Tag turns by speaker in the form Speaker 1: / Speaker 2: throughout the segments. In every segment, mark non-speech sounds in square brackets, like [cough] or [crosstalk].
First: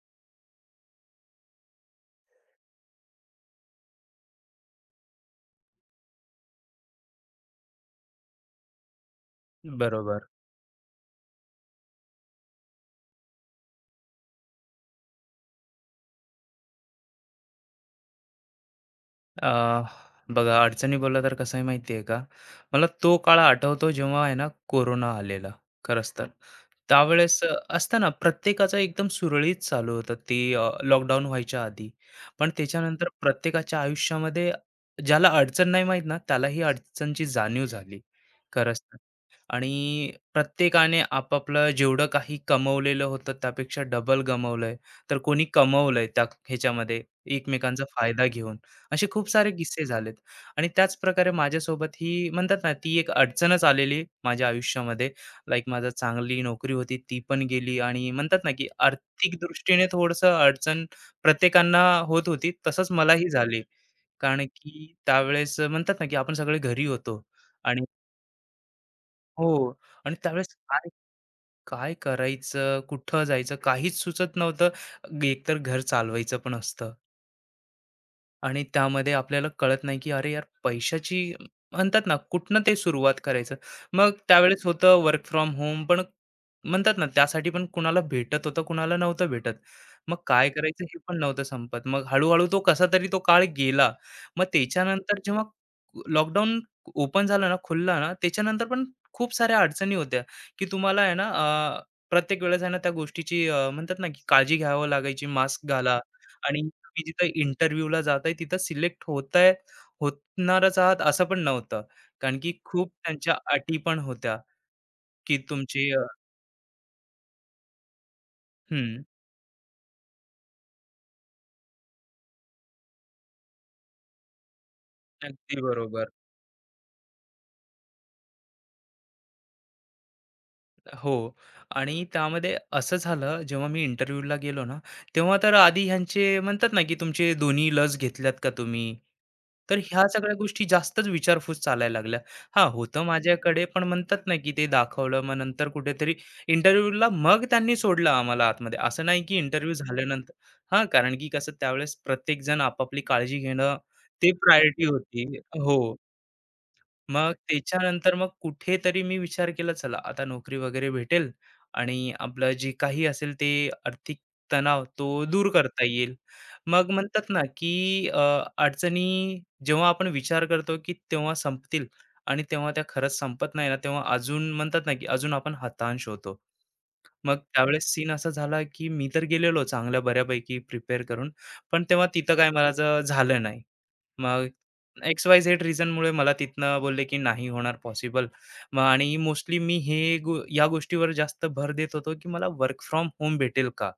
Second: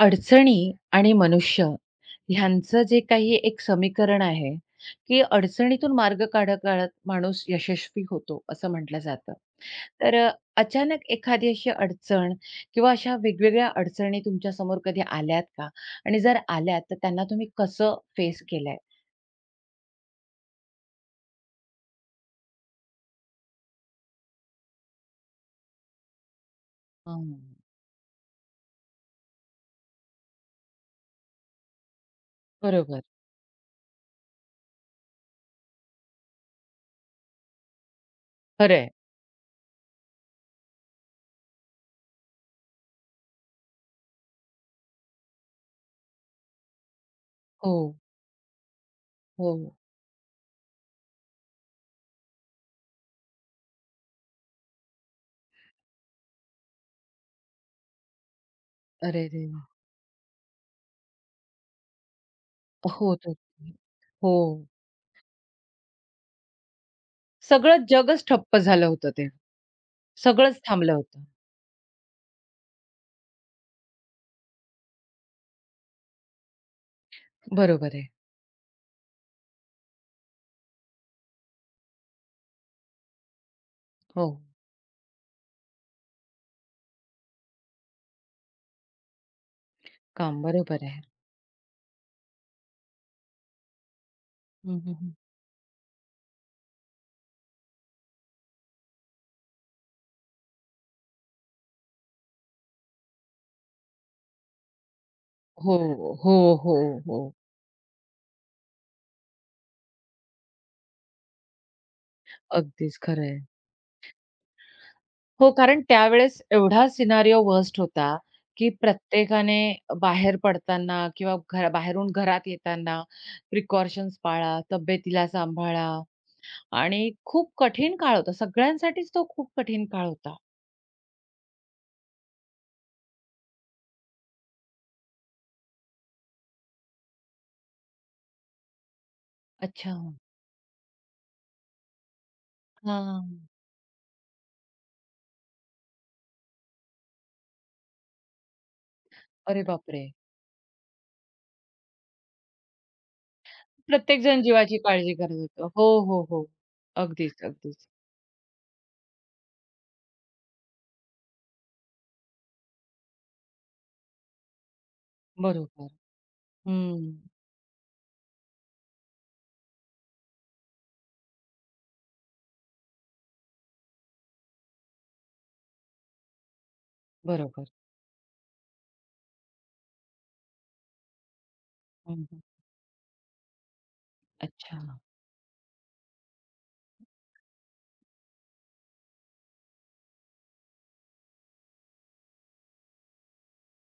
Speaker 1: अडचणी आणि मनुष्य ह्यांचं जे काही एक समीकरण आहे, की अडचणीतून मार्ग काढत काढत माणूस यशस्वी होतो, असं म्हटलं जातं. तर
Speaker 2: बरोबर.
Speaker 1: अचानक एखादी अशी अडचण किंवा अशा वेगवेगळ्या अडचणी तुमच्यासमोर कधी आल्यात का? आणि जर आल्यात, तर त्यांना तुम्ही कसं फेस केलंय?
Speaker 2: अ, बघा अडचणी बोलला तर कसं आहे माहिती आहे का? मला तो काळ आठवतो जेव्हा आहे ना कोरोना आलेला खरंच तर. हं.
Speaker 1: हं,
Speaker 2: त्यावेळेस असतं ना प्रत्येकाचं एकदम सुरळीत चालू होतं ते लॉकडाऊन व्हायच्या आधी. पण
Speaker 1: बरोबर.
Speaker 2: त्याच्यानंतर प्रत्येकाच्या आयुष्यामध्ये ज्याला अडचण नाही माहीत ना त्याला ही अडचणची जाणीव झाली. खरंच.
Speaker 1: खरं
Speaker 2: आणि प्रत्येकाने आपापलं जेवढं काही कमवलेलं होतं त्यापेक्षा डबल गमवलंय. तर कोणी कमवलंय त्या ह्याच्यामध्ये
Speaker 1: हो,
Speaker 2: एकमेकांचा फायदा घेऊन. असे खूप सारे
Speaker 1: हो.
Speaker 2: किस्से झालेत आणि त्याच प्रकारे माझ्यासोबत ही म्हणतात ना, ती एक अडचणच आलेली माझ्या आयुष्यामध्ये. लाइक माझा चांगली नोकरी होती ती पण गेली आणि म्हणतात ना, की
Speaker 1: अरे
Speaker 2: आर्थिक
Speaker 1: रे!
Speaker 2: दृष्टीने थोडंसं अडचण प्रत्येकांना होत होती. तसंच
Speaker 1: हो,
Speaker 2: मलाही
Speaker 1: तर
Speaker 2: झाली.
Speaker 1: हो.
Speaker 2: कारण की त्यावेळेस म्हणतात ना, की आपण सगळे घरी होतो आणि
Speaker 1: सगळं जगच ठप्प झालं होतं ते.
Speaker 2: हो. आणि त्यावेळेस
Speaker 1: सगळंच थांबलं होतं.
Speaker 2: काय करायचं? कुठं जायचं? काहीच सुचत नव्हतं. एकतर घर चालवायचं पण असतं.
Speaker 1: बरोबर आहे.
Speaker 2: आणि त्यामध्ये आपल्याला कळत नाही की अरे यार पैशाची म्हणतात ना कुठनं ते सुरुवात करायचं. मग
Speaker 1: हो.
Speaker 2: त्यावेळेस होतं वर्क फ्रॉम होम पण म्हणतात ना त्यासाठी पण कुणाला भेटत होतं कुणाला नव्हतं भेटत. मग
Speaker 1: काम.
Speaker 2: काय करायचं
Speaker 1: बरोबर
Speaker 2: हे
Speaker 1: आहे.
Speaker 2: पण नव्हतं संपत, मग हळूहळू तो कसा तरी तो काळ गेला. मग
Speaker 1: हं, हं, हं.
Speaker 2: त्याच्यानंतर जेव्हा लॉकडाऊन ओपन झालं ना खुलला ना त्याच्यानंतर पण खूप साऱ्या अडचणी होत्या, की तुम्हाला आहे ना प्रत्येक वेळेस आहे ना त्या गोष्टीची म्हणतात ना की काळजी घ्यावं लागायची मास्क
Speaker 1: हो,
Speaker 2: घाला.
Speaker 1: हो,
Speaker 2: आणि
Speaker 1: हो,
Speaker 2: तुम्ही जिथं
Speaker 1: हो.
Speaker 2: इंटरव्ह्यूला जाताय तिथं सिलेक्ट होताय, होणारच आहात असं पण नव्हतं. कारण की खूप
Speaker 1: अगदीच खरं
Speaker 2: त्यांच्या
Speaker 1: आहे.
Speaker 2: अटी पण होत्या, की
Speaker 1: हो, कारण
Speaker 2: तुमची
Speaker 1: त्यावेळेस एवढा सिनारिओ वर्स्ट होता, की
Speaker 2: हं,
Speaker 1: प्रत्येकाने बाहेर पडताना किंवा घरा बाहेरून घरात येताना प्रिकॉशन्स पाळा, तब्येतीला
Speaker 2: अगदी
Speaker 1: सांभाळा
Speaker 2: बरोबर.
Speaker 1: आणि खूप कठीण काळ होता. सगळ्यांसाठीच तो खूप कठीण काळ होता.
Speaker 2: हो. आणि त्यामध्ये असं झालं, जेव्हा मी इंटरव्ह्यूला गेलो ना, तेव्हा तर आधी ह्यांचे म्हणतात ना, की तुमचे दोन्ही लस घेतल्यात का तुम्ही? तर
Speaker 1: अच्छा.
Speaker 2: ह्या सगळ्या गोष्टी जास्तच विचारपूस चालायला लागल्या. हां, होतं
Speaker 1: हां.
Speaker 2: माझ्याकडे, पण म्हणतात ना, की ते दाखवलं. मग नंतर कुठेतरी इंटरव्ह्यूला मग त्यांनी सोडलं आम्हाला आतमध्ये. असं नाही, की
Speaker 1: अरे
Speaker 2: इंटरव्ह्यू
Speaker 1: बापरे!
Speaker 2: झाल्यानंतर. हां, कारण की कसं त्यावेळेस प्रत्येकजण आपापली काळजी घेणं, ते
Speaker 1: प्रत्येकजण जीवाची
Speaker 2: प्रायोरिटी
Speaker 1: काळजी
Speaker 2: होती.
Speaker 1: करत होतं.
Speaker 2: हो.
Speaker 1: हो, हो, हो.
Speaker 2: मग
Speaker 1: अगदीच, अगदीच.
Speaker 2: त्याच्यानंतर मग कुठेतरी मी विचार केला, चला आता नोकरी वगैरे भेटेल आणि आपलं जे काही असेल ते आर्थिक तणाव तो दूर करता
Speaker 1: बरोबर.
Speaker 2: येईल. मग
Speaker 1: हं.
Speaker 2: म्हणतात ना, की अडचणी जेव्हा आपण विचार करतो, की तेव्हा संपतील आणि तेव्हा त्या खरंच संपत नाही ना, तेव्हा अजून म्हणतात ना, की अजून आपण हताश होतो. मग
Speaker 1: बरोबर.
Speaker 2: त्यावेळेस सीन असा झाला, की मी तर गेलेलो चांगल्या बऱ्यापैकी प्रिपेअर करून, पण तेव्हा
Speaker 1: हं,
Speaker 2: तिथं काय माझं झालं नाही. मग
Speaker 1: अच्छा.
Speaker 2: एक्स वाय झेड रिझनमुळे मला तिथनं बोलले की नाही होणार पॉसिबल. मग आणि मोस्टली मी हे या गोष्टीवर जास्त भर देत होतो की मला वर्क फ्रॉम होम भेटेल का?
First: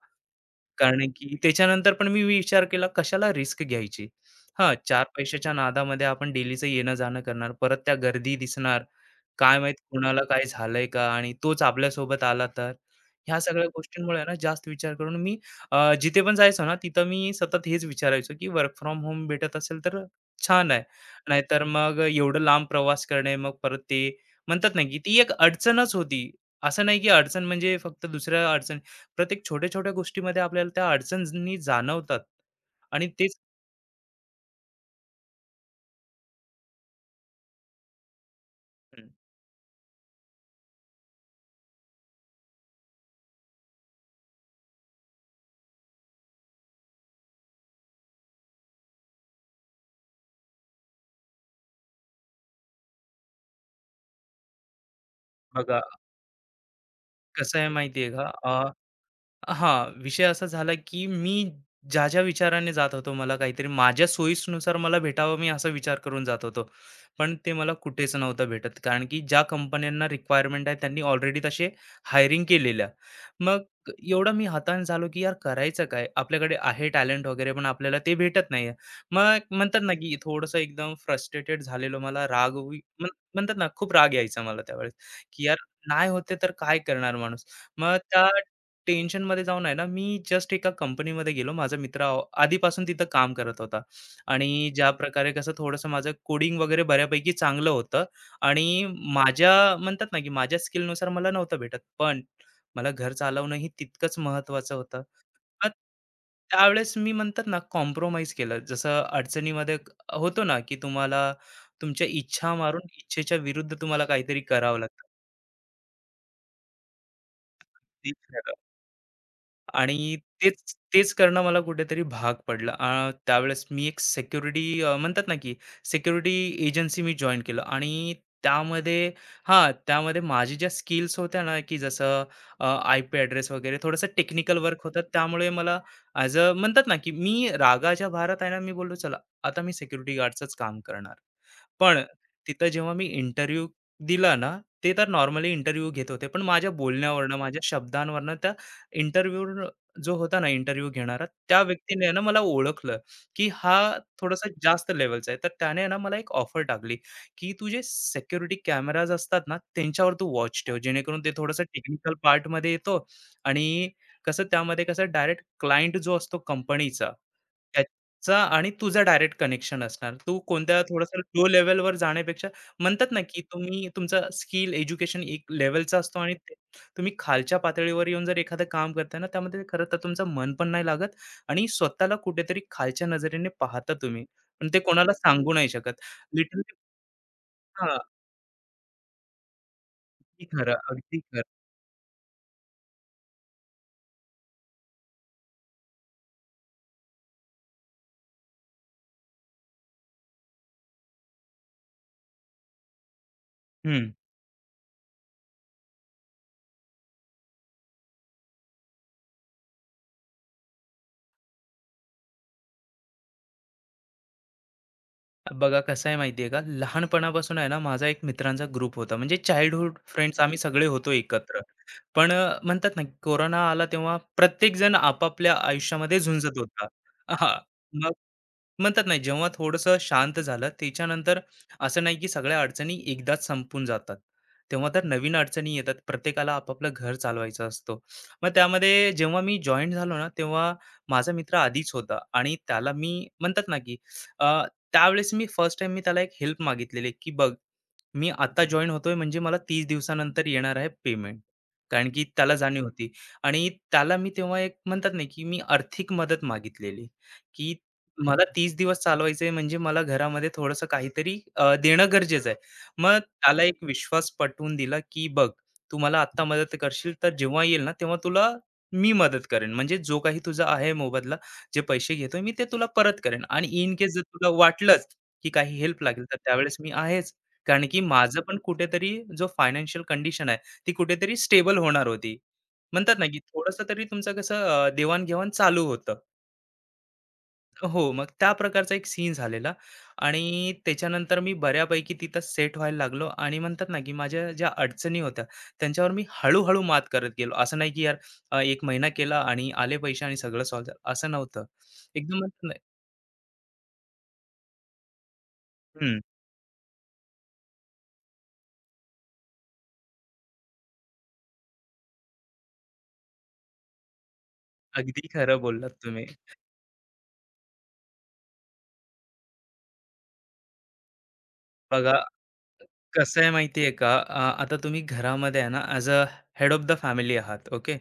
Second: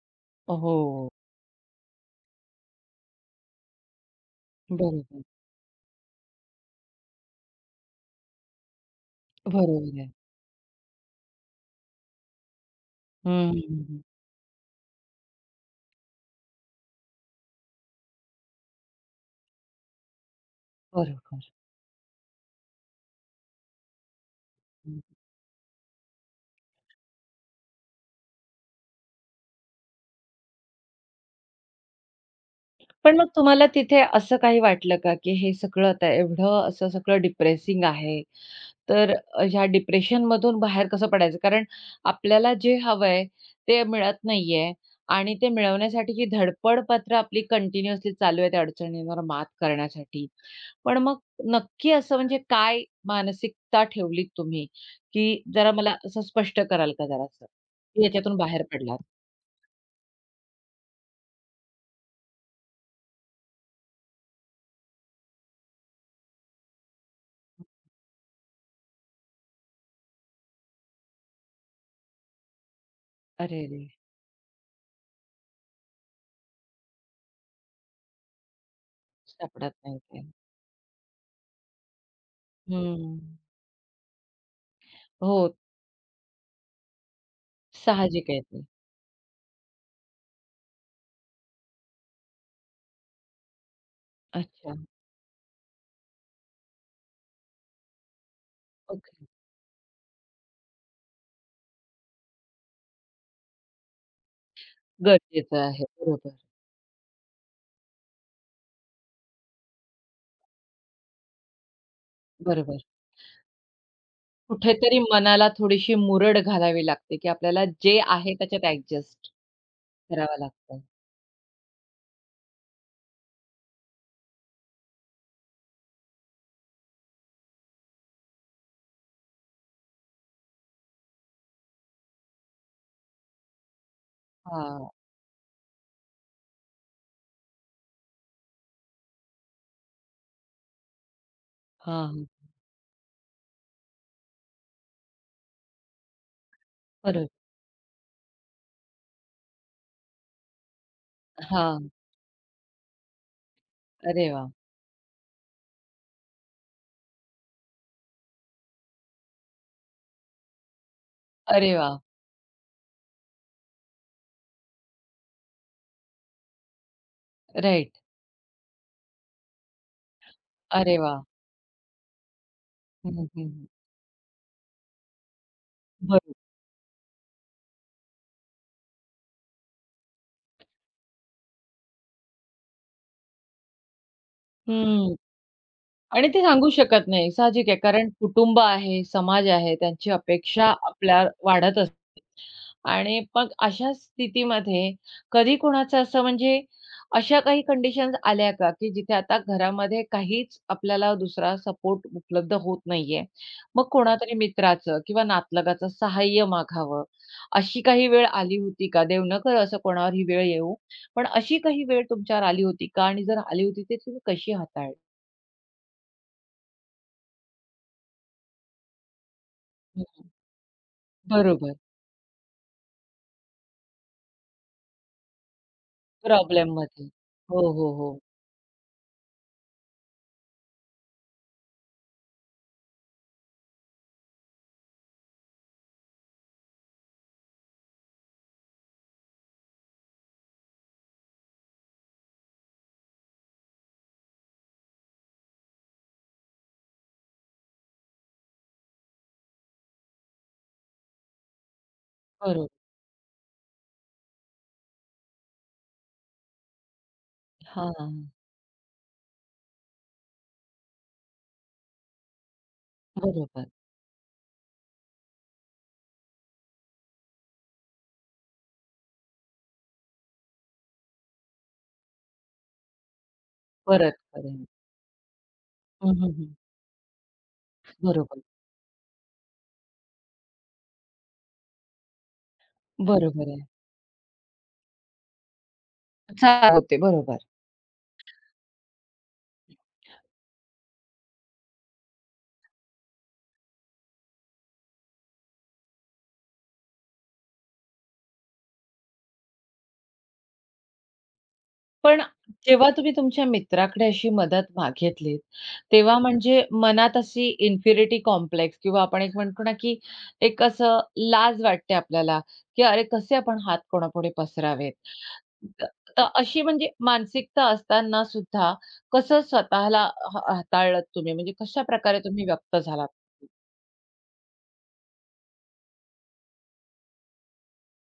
Speaker 2: कारण
Speaker 1: हो.
Speaker 2: की त्याच्यानंतर पण मी विचार केला कशाला रिस्क घ्यायची. हां, 4
Speaker 1: बरोबर.
Speaker 2: पैशाच्या नादामध्ये आपण डेलीचं येणं-जाणं करणार, परत त्या गर्दी दिसणार, काय माहीत
Speaker 1: बरोबर आहे.
Speaker 2: कोणाला काही झालंय का? आणि तोच आपल्यासोबत आला तर? ह्या
Speaker 1: हं,
Speaker 2: सगळ्या
Speaker 1: हं, हं.
Speaker 2: गोष्टींमुळे आहे ना जास्त विचार करून मी जिथे पण जायचो ना तिथं मी सतत हेच विचारायचो, की वर्क फ्रॉम होम भेटत असेल तर छान आहे.
Speaker 1: बरोबर.
Speaker 2: नाहीतर मग एवढं लांब प्रवास करणे, मग परत ते म्हणतात ना, की
Speaker 1: हं.
Speaker 2: ती एक अडचणच होती. असं नाही की अडचण म्हणजे फक्त दुसऱ्या अडचण. प्रत्येक छोट्या-छोट्या गोष्टीमध्ये आपल्याला त्या अडचणी जाणवतात आणि
Speaker 1: पण मग
Speaker 2: तेच.
Speaker 1: तुम्हाला तिथे असं काही वाटलं का, की हे सगळं आता एवढं असं सगळं डिप्रेसिंग आहे,
Speaker 2: हं,
Speaker 1: तर ह्या डिप्रेशनमधून बाहेर कसं पडायचं? कारण आपल्याला जे हवंय ते मिळत नाहीये आणि ते मिळवण्यासाठीची धडपड पत्र आपली कंटिन्युअसली चालू आहे त्या अडचणींवर मात करण्यासाठी. पण मग नक्की असं म्हणजे काय मानसिकता ठेवलीत तुम्ही, की जरा
Speaker 2: बघा
Speaker 1: मला असं स्पष्ट कराल का जरासं,
Speaker 2: कसं आहे
Speaker 1: की
Speaker 2: माहिती का?
Speaker 1: याच्यातून बाहेर पडलात?
Speaker 2: हां, विषय असा झाला, की मी ज्या विचाराने जात होतो, मला काहीतरी माझ्या सोयीनुसार मला भेटावं मी असा विचार करून जात होतो. पण ते मला कुठेच नव्हतं भेटत. कारण की ज्या कंपन्यांना रिक्वायरमेंट आहे त्यांनी ऑलरेडी तसे हायरिंग केलेल्या. मग
Speaker 1: अरे रे!
Speaker 2: एवढा मी हताश झालो, की यार करायचं काय? आपल्याकडे आहे टॅलेंट वगैरे पण आपल्याला ते भेटत नाहीये. मग
Speaker 1: सापडत
Speaker 2: म्हणतात ना,
Speaker 1: नाही
Speaker 2: की
Speaker 1: ते.
Speaker 2: थोडंसं एकदम फ्रस्ट्रेटेड झालेलो मला राग वी- म्हण
Speaker 1: हं.
Speaker 2: म्हणतात ना, खूप राग यायचा मला त्यावेळेस, की यार
Speaker 1: हो,
Speaker 2: नाही होते तर काय करणार माणूस? मग त्या
Speaker 1: साहजिक आहे ते.
Speaker 2: टेन्शनमध्ये जाऊन आहे ना, मी जस्ट एका कंपनीमध्ये गेलो. माझा मित्र आधीपासून तिथं काम करत होता आणि
Speaker 1: अच्छा.
Speaker 2: ज्या प्रकारे कसं थोडंसं माझं कोडिंग वगैरे बऱ्यापैकी चांगलं होतं आणि
Speaker 1: ओके.
Speaker 2: माझ्या म्हणतात ना, की माझ्या स्किलनुसार मला नव्हतं भेटत. पण मला घर चालवणं ही तितकंच महत्त्वाचं होतं.
Speaker 1: गरजेचं
Speaker 2: मग
Speaker 1: आहे. बरोबर.
Speaker 2: त्यावेळेस मी म्हणतात ना, कॉम्प्रोमाईज केलं. जसं अडचणीमध्ये होतो ना, की तुम्हाला तुमच्या इच्छा
Speaker 1: बरोबर.
Speaker 2: मारून इच्छेच्या विरुद्ध तुम्हाला काहीतरी करावं
Speaker 1: कुठेतरी
Speaker 2: लागतं.
Speaker 1: मनाला थोडीशी मुरड घालावी लागते, की आपल्याला जे आहे त्याच्यात ॲडजस्ट
Speaker 2: आणि
Speaker 1: करावं
Speaker 2: तेच
Speaker 1: लागतं.
Speaker 2: तेच करणं मला कुठेतरी भाग पडलं. त्यावेळेस मी एक सिक्युरिटी म्हणतात ना, की सिक्युरिटी एजन्सी मी जॉइन केलं आणि त्यामध्ये हां, त्यामध्ये माझी ज्या स्किल्स होत्या ना, की जसं आयपी ॲड्रेस वगैरे थोडंसं टेक्निकल वर्क
Speaker 1: हां.
Speaker 2: होतं. त्यामुळे मला ॲज अ म्हणतात ना, की मी रागाच्या भारत आहे ना, मी बोललो चला आता मी सिक्युरिटी गार्डचंच काम करणार. पण
Speaker 1: हां.
Speaker 2: तिथं जेव्हा मी इंटरव्ह्यू दिला ना, ते तर नॉर्मली इंटरव्ह्यू घेत होते. पण माझ्या
Speaker 1: बरोबर.
Speaker 2: बोलण्यावरनं, माझ्या शब्दांवरनं इंटरव्ह्यू जो होता ना इंटरव्ह्यू घेणारा, त्या
Speaker 1: हां.
Speaker 2: व्यक्तीने ना मला ओळखलं, की हा
Speaker 1: अरे
Speaker 2: थोडासा
Speaker 1: वाह!
Speaker 2: जास्त लेव्हलचा आहे. तर त्याने ना मला एक ऑफर टाकली, की तुझे जे सिक्युरिटी कॅमेराज असतात ना, त्यांच्यावर तू वॉच ठेव, जेणेकरून ते थोडंसं
Speaker 1: अरे वाह!
Speaker 2: टेक्निकल पार्टमध्ये येतो आणि कसं त्यामध्ये कसं डायरेक्ट क्लायंट जो असतो कंपनीचा,
Speaker 1: राइट.
Speaker 2: त्याचा आणि तुझा डायरेक्ट कनेक्शन असणार. तू कोणत्या
Speaker 1: अरे
Speaker 2: थोडंसं
Speaker 1: वाह!
Speaker 2: लो लेव्हलवर जाण्यापेक्षा म्हणतात
Speaker 1: हं,
Speaker 2: ना,
Speaker 1: हं,
Speaker 2: की
Speaker 1: हं.
Speaker 2: तुम्ही तुमचा स्किल एज्युकेशन एक लेव्हलचा असतो आणि
Speaker 1: बरोबर.
Speaker 2: तुम्ही खालच्या पातळीवर येऊन जर एखादं काम करता ना त्यामध्ये खरं तर तुमचं मन पण नाही लागत आणि स्वतःला कुठेतरी खालच्या नजरेने पाहता तुम्ही, पण ते कोणाला सांगू नाही शकत.
Speaker 1: आणि ते सांगू
Speaker 2: लिटरली
Speaker 1: शकत नाही. साहजिक आहे.
Speaker 2: हा
Speaker 1: कारण कुटुंब आहे, समाज आहे, त्यांची
Speaker 2: अगदी
Speaker 1: अपेक्षा
Speaker 2: खरं अगदी
Speaker 1: आपल्या
Speaker 2: खरं.
Speaker 1: वाढत असते. आणि मग अशा स्थितीमध्ये कधी कोणाचं असं म्हणजे अशा काही कंडिशन्स आल्या का, की जिथे आता घरामध्ये काहीच आपल्याला दुसरा सपोर्ट उपलब्ध होत नाहीये. मग
Speaker 2: हम्म.
Speaker 1: कोणातरी मित्राचं किंवा नातलगाचं सहाय्य मागावं, अशी काही वेळ आली होती का? देव न करो असं कोणावर ही वेळ येऊ. पण अशी काही वेळ तुमच्यावर आली होती का? आणि जर आली होती, तर तुम्ही कशी हाताळली?
Speaker 2: बघा कसं आहे माहितीये का लहानपणापासून आहे ना माझा एक मित्रांचा ग्रुप होता म्हणजे चाइल्डहुड फ्रेंड्स आम्ही सगळे होतो एकत्र.
Speaker 1: बरोबर.
Speaker 2: पण म्हणतात ना कोरोना आला तेव्हा प्रत्येक जण आपापल्या आयुष्यामध्ये झुंजत होता.
Speaker 1: प्रॉब्लेममध्ये.
Speaker 2: हा,
Speaker 1: हो, हो, हो.
Speaker 2: म्हणतात नाही जेव्हा थोडंसं शांत झालं त्याच्यानंतर असं नाही की सगळ्या अडचणी एकदाच संपून जातात, तेव्हा तर नवीन अडचणी येतात प्रत्येकाला आपापलं घर चालवायचं असतो. मग त्यामध्ये जेव्हा मी जॉईन झालो ना तेव्हा माझा मित्र आधीच होता आणि त्याला मी म्हणतात ना की अ, त्यावेळेस मी फर्स्ट टाइम त्याला एक हेल्प मागितलेली की बघ मी आता जॉईन होतोय म्हणजे मला 30 दिवसानंतर येणार आहे पेमेंट. कारण की त्याला
Speaker 1: बरोबर.
Speaker 2: जाणीव होती. आणि त्याला मी तेव्हा एक म्हणतात नाही की मी आर्थिक मदत मागितलेली की
Speaker 1: हां,
Speaker 2: मला 30 दिवस चालवायचंय म्हणजे मला घरामध्ये थोडंसं काहीतरी देणं गरजेचं आहे. मग त्याला
Speaker 1: बरोबर.
Speaker 2: एक विश्वास पटवून दिला, की "बघ, तू मला आत्ता मदत करशील, तर जेव्हा येईल ना, तेव्हा तुला मी मदत करेन. म्हणजे जो काही तुझा आहे मोबदला, जे पैसे घेतोय मी ते तुला परत करेन. आणि इन केस
Speaker 1: परत
Speaker 2: जर तुला
Speaker 1: करेन.
Speaker 2: वाटलंच, की काही हेल्प
Speaker 1: हं,
Speaker 2: लागेल,
Speaker 1: हं,
Speaker 2: तर
Speaker 1: हं.
Speaker 2: त्यावेळेस मी आहेच." कारण की माझं
Speaker 1: बरोबर,
Speaker 2: पण कुठेतरी जो फायनान्शियल कंडिशन आहे, ती कुठेतरी स्टेबल होणार होती. म्हणतात ना, की
Speaker 1: बरोबर आहे.
Speaker 2: थोडंसं तरी तुमचं कसं देवाण चालू होतं.
Speaker 1: चाल होते, बरोबर.
Speaker 2: हो, मग त्या प्रकारचा एक सीन झालेला आणि त्याच्यानंतर मी बऱ्यापैकी तिथं सेट व्हायला लागलो आणि म्हणतात ना, की माझ्या ज्या अडचणी होत्या, त्यांच्यावर मी हळू-हळू मात करत गेलो. असं नाही, की यार एक महिना केला आणि आले पैसे आणि सगळं सॉल्व्ह झालं, असं नव्हतं.
Speaker 1: पण
Speaker 2: एकदम म्हणतात ना.
Speaker 1: जेव्हा तुम्ही तुमच्या मित्राकडे अशी मदत मागितलीत, तेव्हा
Speaker 2: हं,
Speaker 1: म्हणजे मनात अशी इन्फिरिटी कॉम्प्लेक्स किंवा आपण एक म्हणतो ना, की एक असं लाज वाटते आपल्याला, की अरे कसे आपण हात कोणापुढे पसरावेत?
Speaker 2: अगदी खरं
Speaker 1: त
Speaker 2: बोललात
Speaker 1: तर
Speaker 2: तुम्ही.
Speaker 1: अशी म्हणजे मानसिकता असताना सुद्धा कसं स्वतःला हाताळलत तुम्ही? म्हणजे
Speaker 2: बघा
Speaker 1: कशाप्रकारे तुम्ही व्यक्त झालात?
Speaker 2: कसं आहे माहिती आहे का? आता तुम्ही घरामध्ये आहे ना, as a head of the family आहात, ओके.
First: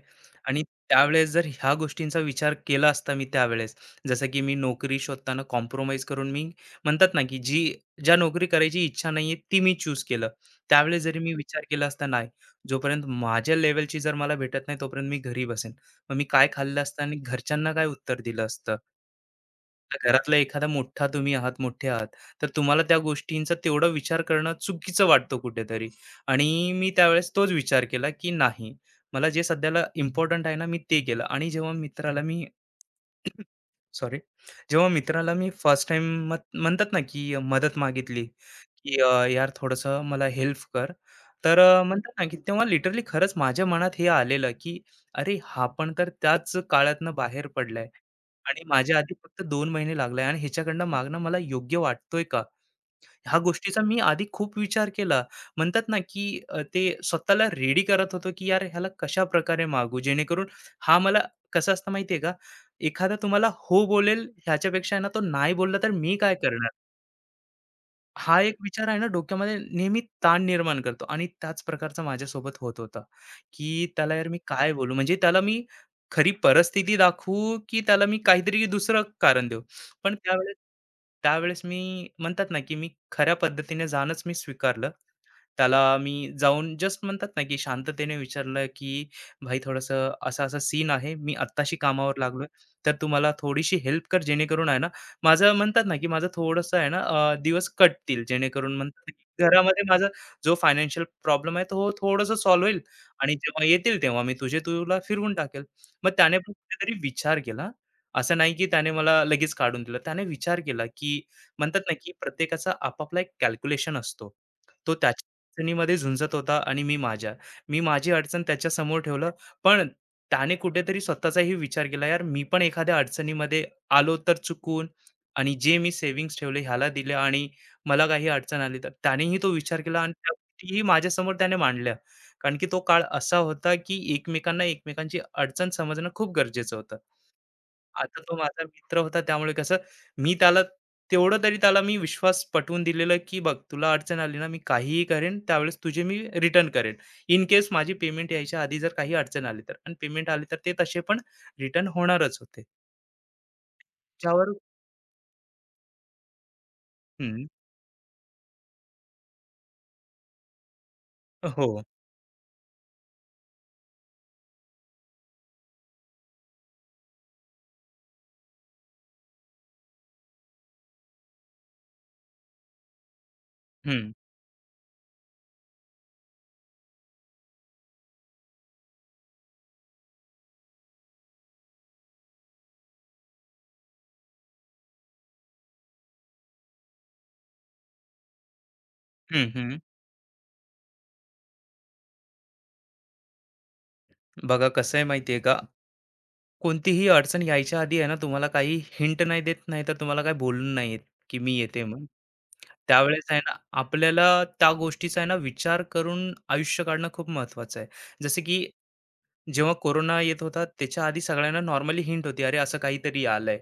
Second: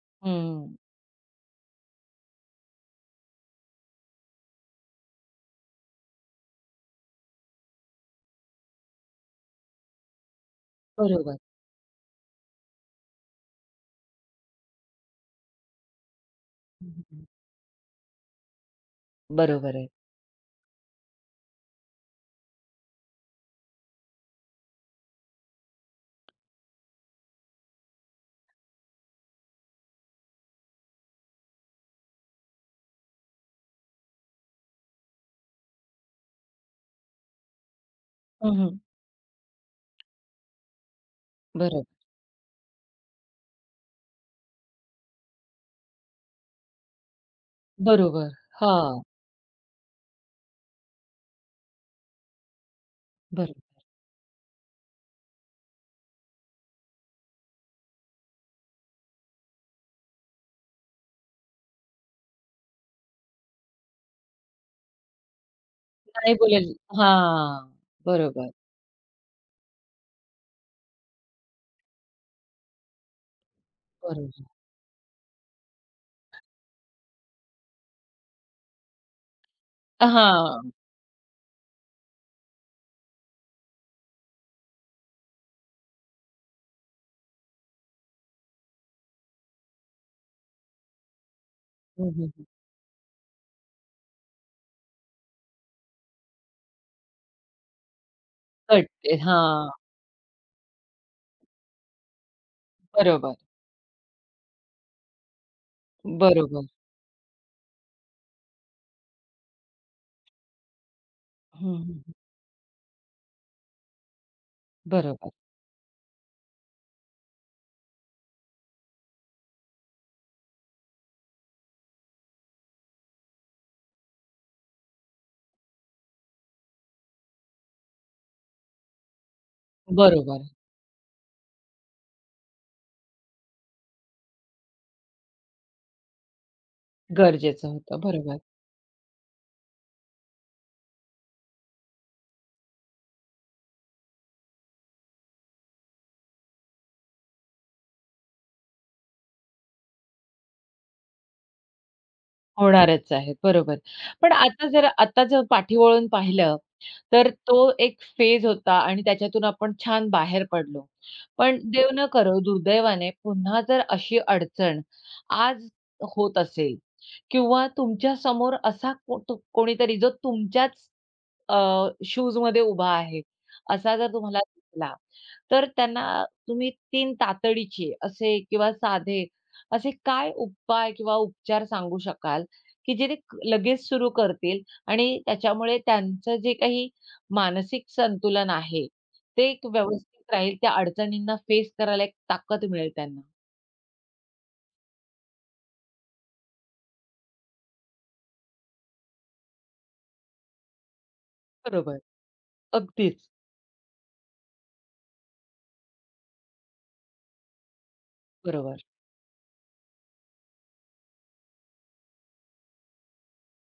Speaker 2: आणि
Speaker 1: हं,
Speaker 2: जर ह्या गोष्टींचा विचार केला असता मी त्यावेळेस, जसं की मी नोकरी शोधताना कॉम्प्रोमाईज करून मी म्हणतात ना, की जी ज्या नोकरी करायची इच्छा नाहीये, ती मी चूज केलं. त्यावेळेस जरी मी
Speaker 1: बरोबर.
Speaker 2: विचार केला असता, नाही, जोपर्यंत माझ्या लेव्हलची जर मला भेटत नाही, तोपर्यंत मी घरी बसेन. मग मी काय खाल्लं असतं आणि
Speaker 1: हं,
Speaker 2: घरच्यांना काय उत्तर दिलं असतं?
Speaker 1: बरोबर आहे.
Speaker 2: आपल्या घरातला एखादा मोठा तुम्ही आहात, मोठे आहात, तर तुम्हाला त्या गोष्टींचा तेवढा विचार करणं चुकीचं वाटतं कुठेतरी. आणि मी त्यावेळेस तोच विचार केला, की नाही, मला जे सध्याला इम्पोर्टंट आहे ना, मी ते केलं. आणि जेव्हा मित्राला मी [clears throat] सॉरी. जेव्हा मित्राला मी फर्स्ट टाईम म्हणतात ना, की मदत मागितली,
Speaker 1: हं,
Speaker 2: की यार थोडंसं मला हेल्प कर." तर
Speaker 1: बरोबर,
Speaker 2: म्हणतात ना, की तेव्हा लिटरली खरंच माझ्या मनात हे आलेलं, की "अरे, हा पण तर त्याच काळातनं बाहेर पडलाय
Speaker 1: बरोबर.
Speaker 2: आणि माझ्या
Speaker 1: हां,
Speaker 2: आधी फक्त 2 महिने लागले आणि ह्याच्याकडनं मागणं मला योग्य वाटतोय का?" ह्या
Speaker 1: बरोबर.
Speaker 2: गोष्टीचा मी आधी खूप विचार केला. म्हणतात ना, की ते स्वतःला रेडी करत होतो, की यार ह्याला कशा प्रकारे मागू जेणेकरून हा मला कसं असतं माहिती आहे का, एखादा तुम्हाला हो बोलेल ह्याच्यापेक्षा आहे ना, तो नाही बोलला तर मी
Speaker 1: नाही
Speaker 2: काय
Speaker 1: बोलेल
Speaker 2: करणार?
Speaker 1: हां.
Speaker 2: हा
Speaker 1: बरोबर,
Speaker 2: एक विचार आहे ना डोक्यामध्ये नेहमी ताण निर्माण करतो आणि त्याच प्रकारचा माझ्यासोबत होत होता की त्याला यार मी
Speaker 1: बरोबर.
Speaker 2: काय बोलू म्हणजे त्याला मी खरी परिस्थिती दाखवू की त्याला मी काहीतरी दुसरं कारण देऊ. पण त्यावेळेस
Speaker 1: हां.
Speaker 2: त्यावेळेस मी म्हणतात ना की मी खऱ्या पद्धतीने जाणंच मी स्वीकारलं. त्याला मी जाऊन जस्ट म्हणतात ना की शांततेने विचारलं की भाई थोडंसं असा असा सीन आहे मी आत्ताशी कामावर
Speaker 1: हं,
Speaker 2: लागलोय, तर तू मला थोडीशी हेल्प कर जेणेकरून आहे ना माझं म्हणतात ना, की माझं थोडंसं आहे ना दिवस कटतील जेणेकरून म्हणतात
Speaker 1: कळते.
Speaker 2: की
Speaker 1: हां,
Speaker 2: घरामध्ये माझा जो फायनान्शियल प्रॉब्लेम आहे तो थोडंसं सॉल्व्ह होईल आणि
Speaker 1: बरोबर,
Speaker 2: जेव्हा येतील तेव्हा मी तुझे तुला फिरवून टाकेल. मग त्याने पण
Speaker 1: बरोबर.
Speaker 2: कुठेतरी विचार केला. असं नाही, की त्याने मला लगेच काढून दिलं. त्याने विचार केला, की म्हणतात ना,
Speaker 1: हं,
Speaker 2: की प्रत्येकाचा आपापला एक कॅल्क्युलेशन असतो. तो त्याच्या
Speaker 1: बरोबर.
Speaker 2: अडचणीमध्ये झुंजत होता आणि मी माझ्या. मी माझी अडचण त्याच्यासमोर ठेवलं. पण त्याने कुठेतरी स्वतःचाही विचार केला, "यार मी पण एखाद्या अडचणीमध्ये आलो तर चुकून आणि जे मी सेव्हिंग्ज ठेवले ह्याला दिले आणि मला काही अडचण आली तर." त्यानेही तो विचार केला आणि त्या
Speaker 1: बरोबर.
Speaker 2: गोष्टीही माझ्यासमोर त्याने मांडल्या. कारण की तो काळ असा होता की एकमेकांना एकमेकांची अडचण समजणं खूप गरजेचं होतं.
Speaker 1: गरजेचं होतं.
Speaker 2: आता तो
Speaker 1: बरोबर.
Speaker 2: माझा मित्र होता त्यामुळे कसं मी त्याला तेवढं तरी त्याला मी विश्वास पटवून दिलेलं की बघ तुला अडचण आली ना मी काहीही करेन त्यावेळेस तुझे मी रिटर्न करेन. इन केस माझी पेमेंट यायच्या आधी जर काही अडचण आली तर आणि पेमेंट आली तर ते तसे पण रिटर्न होणारच होते.
Speaker 1: होणारच आहे. बरोबर. पण
Speaker 2: ज्यावर
Speaker 1: आता जरा आता जर पाठी पाहिलं, तर
Speaker 2: हं.
Speaker 1: तो एक फेज होता आणि त्याच्यातून आपण छान बाहेर पडलो. पण
Speaker 2: हो.
Speaker 1: देव न करो दुर्दैवाने पुन्हा जर अशी अडचण आज होत असेल किंवा तुमच्या समोर असा तो कोणीतरी जो तुमच्याच शूजमध्ये उभा आहे, असा जर
Speaker 2: हं.
Speaker 1: तुम्हाला दिसला, तर त्यांना तुम्ही तीन तातडीचे असे किंवा साधे असे काय उपाय किंवा उपचार सांगू शकाल, की जे ते लगेच सुरू करतील आणि त्याच्यामुळे त्यांचं जे काही मानसिक संतुलन आहे,
Speaker 2: हं,
Speaker 1: ते एक
Speaker 2: हं.
Speaker 1: व्यवस्थित राहील. त्या अडचणींना फेस करायला एक ताकद मिळेल त्यांना.
Speaker 2: बघा कसं आहे माहिती आहे का, कोणतीही अडचण यायच्या आधी आहे ना, तुम्हाला काही हिंट नाही देत, नाही तर तुम्हाला काही बोलून नाही येत, की मी येते
Speaker 1: बरोबर.
Speaker 2: म्हणून. त्यावेळेस
Speaker 1: अगदीच.
Speaker 2: आहे ना, आपल्याला त्या गोष्टीचा आहे ना, विचार करून आयुष्य काढणं खूप महत्त्वाचं आहे. जसं की
Speaker 1: बरोबर.
Speaker 2: जेव्हा कोरोना येत होता, त्याच्या आधी सगळ्यांना नॉर्मली हिंट होती, "अरे, असं काहीतरी आलंय."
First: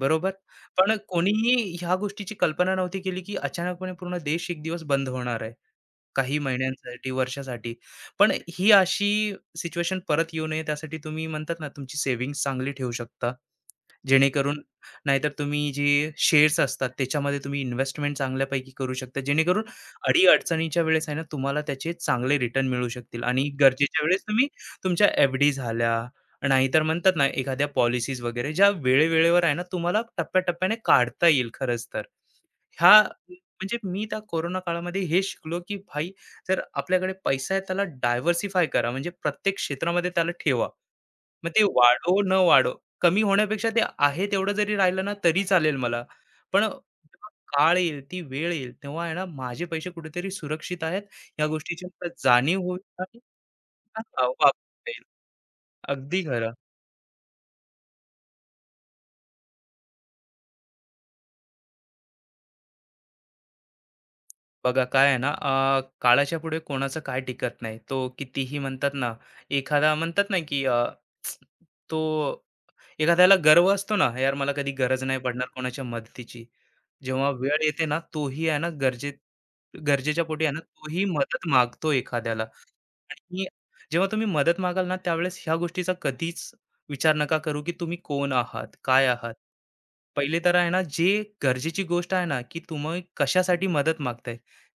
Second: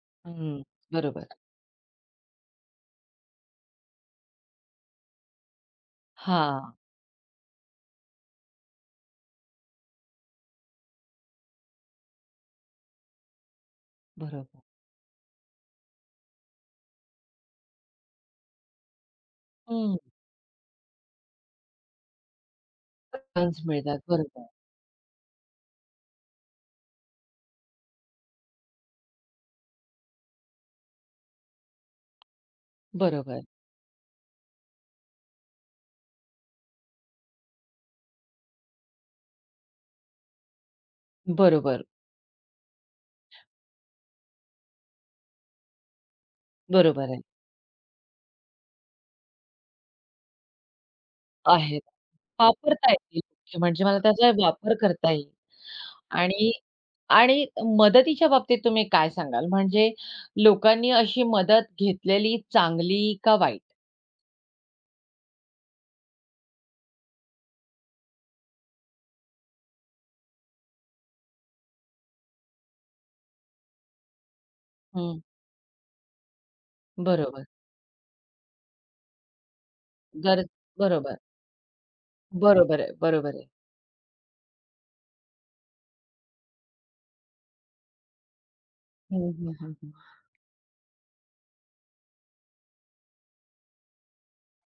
Speaker 2: बरोबर?
Speaker 1: हं.
Speaker 2: पण
Speaker 1: बरोबर.
Speaker 2: कोणीही ह्या गोष्टीची कल्पना नव्हती केली, की अचानकपणे पूर्ण देश एक दिवस बंद होणार आहे. काही
Speaker 1: हां.
Speaker 2: महिन्यांसाठी, वर्षासाठी. पण ही अशी सिच्युएशन परत येऊ नये त्यासाठी तुम्ही म्हणतात ना, तुमची सेव्हिंग्ज चांगली ठेवू शकता. जेणेकरून
Speaker 1: बरोबर.
Speaker 2: नाहीतर तुम्ही जे शेअर्स असतात त्याच्यामध्ये तुम्ही इन्व्हेस्टमेंट चांगल्यापैकी करू शकता. जेणेकरून
Speaker 1: हं.
Speaker 2: अडी-अडचणीच्या वेळेस आहे ना, तुम्हाला त्याचे चांगले रिटर्न मिळू शकतील आणि
Speaker 1: टर्न्स मिळतात.
Speaker 2: गरजेच्या वेळेस
Speaker 1: बरोबर,
Speaker 2: तुम्ही तुमच्या एफ-डी झाल्या, नाहीतर म्हणतात ना, एखाद्या पॉलिसीज वगैरे ज्या वेळे आहे ना, तुम्हाला टप्प्याटप्प्याने काढता येईल खरंच तर. ह्या
Speaker 1: बरोबर,
Speaker 2: म्हणजे मी त्या कोरोना काळामध्ये हे शिकलो, की भाई जर आपल्याकडे पैसा आहे त्याला डायव्हर्सिफाय करा. म्हणजे प्रत्येक क्षेत्रामध्ये त्याला ठेवा. मग ते
Speaker 1: बरोबर,
Speaker 2: वाढो न वाढो, कमी होण्यापेक्षा ते आहे तेवढं जरी राहिलं ना तरी चालेल मला. पण
Speaker 1: बरोबर आहे.
Speaker 2: जेव्हा काळ येईल, ती वेळ येईल तेव्हा आहे ना माझे पैसे कुठेतरी सुरक्षित आहेत या
Speaker 1: आहेत.
Speaker 2: गोष्टीची मला जाणीव होईल
Speaker 1: वापरता
Speaker 2: आणि
Speaker 1: येतील, म्हणजे मला
Speaker 2: हा,
Speaker 1: त्याचा वापर
Speaker 2: वापरता येईल.
Speaker 1: करता येईल.
Speaker 2: अगदी
Speaker 1: आणि
Speaker 2: खरं.
Speaker 1: आणि मदतीच्या बाबतीत तुम्ही काय सांगाल? म्हणजे लोकांनी अशी मदत घेतलेली चांगली का वाईट?
Speaker 2: बघा काय आहे ना काळाच्या पुढे कोणाचं काय टिकत नाही. तो कितीही म्हणतात ना, एखादा म्हणतात ना, की तो एखाद्याला गर्व असतो ना, "यार मला कधी गरज नाही
Speaker 1: हं.
Speaker 2: पडणार कोणाच्या मदतीची." जेव्हा
Speaker 1: बरोबर.
Speaker 2: वेळ येते ना, तोही आहे ना गरजेच्या पोटी
Speaker 1: गरज
Speaker 2: आहे ना, तोही
Speaker 1: बरोबर.
Speaker 2: मदत मागतो एखाद्याला.
Speaker 1: बरोबर आहे, बरोबर आहे.
Speaker 2: आणि जेव्हा तुम्ही मदत मागाल ना, त्यावेळेस ह्या गोष्टीचा कधीच विचार नका करू, की तुम्ही कोण आहात, काय
Speaker 1: हं,
Speaker 2: आहात.
Speaker 1: हं, हं, हं.
Speaker 2: पहिले तर आहे ना, जे गरजेची गोष्ट आहे ना, की तुम्ही कशासाठी मदत मागताय,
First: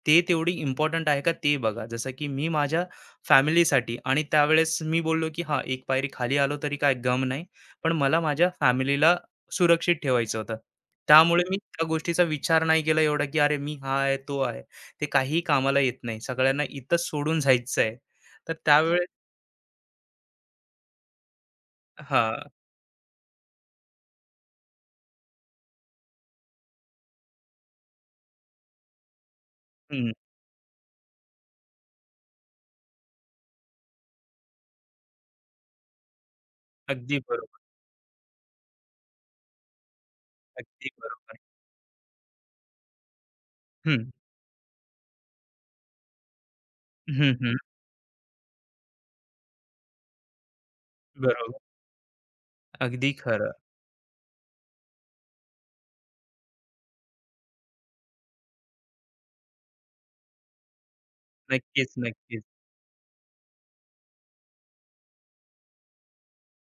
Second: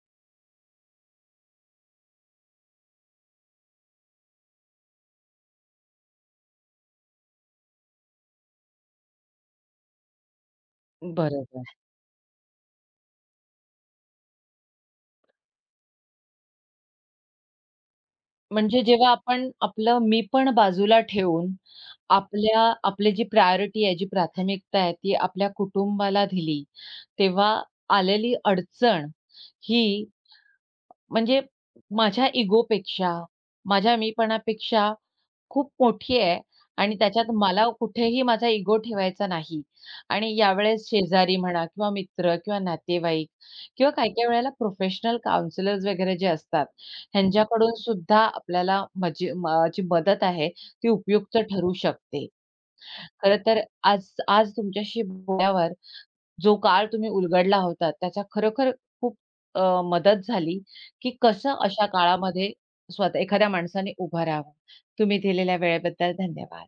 Speaker 2: ते तेवढी इम्पोर्टंट आहे का ते बघा. जसं की मी माझ्या फॅमिलीसाठी आणि त्यावेळेस मी बोललो, की हां, एक पायरी खाली आलो तरी काय गम नाही. पण मला माझ्या फॅमिलीला सुरक्षित ठेवायचं होतं. त्यामुळे मी
Speaker 1: बरोबर.
Speaker 2: त्या गोष्टीचा विचार नाही केला एवढा, की अरे मी हा आहे, तो आहे. ते काहीही कामाला येत नाही. सगळ्यांना इथंच सोडून जायचं आहे. तर
Speaker 1: म्हणजे
Speaker 2: त्यावेळेस
Speaker 1: जेव्हा आपण आपलं मी पण बाजूला ठेवून
Speaker 2: हां.
Speaker 1: आपल्या आपली जी प्रायोरिटी आहे, जी प्राथमिकता आहे ती आपल्या कुटुंबाला दिली, तेव्हा आलेली अडचण ही
Speaker 2: हं.
Speaker 1: म्हणजे माझ्या इगोपेक्षा, माझ्या मीपणापेक्षा खूप मोठी आहे आणि
Speaker 2: अगदी
Speaker 1: त्याच्यात
Speaker 2: बरोबर,
Speaker 1: मला कुठेही माझा इगो ठेवायचा नाही आणि यावेळेस
Speaker 2: अगदी
Speaker 1: शेजारी
Speaker 2: बरोबर.
Speaker 1: म्हणा किंवा मित्र किंवा नातेवाईक किंवा
Speaker 2: हं.
Speaker 1: काही-काही वेळेला प्रोफेशनल काउन्सिलर्स वगैरे जे असतात,
Speaker 2: हं, हं.
Speaker 1: ह्यांच्याकडून सुद्धा आपल्याला मजी म जी मदत आहे ती उपयुक्त
Speaker 2: बरोबर.
Speaker 1: ठरू शकते.
Speaker 2: अगदी
Speaker 1: खरं
Speaker 2: खरं.
Speaker 1: तर आज आज तुमच्याशी बोलल्यावर जो काळ तुम्ही उलगडला होता, त्याचा खरोखर खूप मदत झाली, की कसं अशा
Speaker 2: नक्कीच, नक्कीच.
Speaker 1: काळामध्ये स्वतः एखाद्या माणसाने उभं राहावं. तुम्ही दिलेल्या वेळेबद्दल धन्यवाद.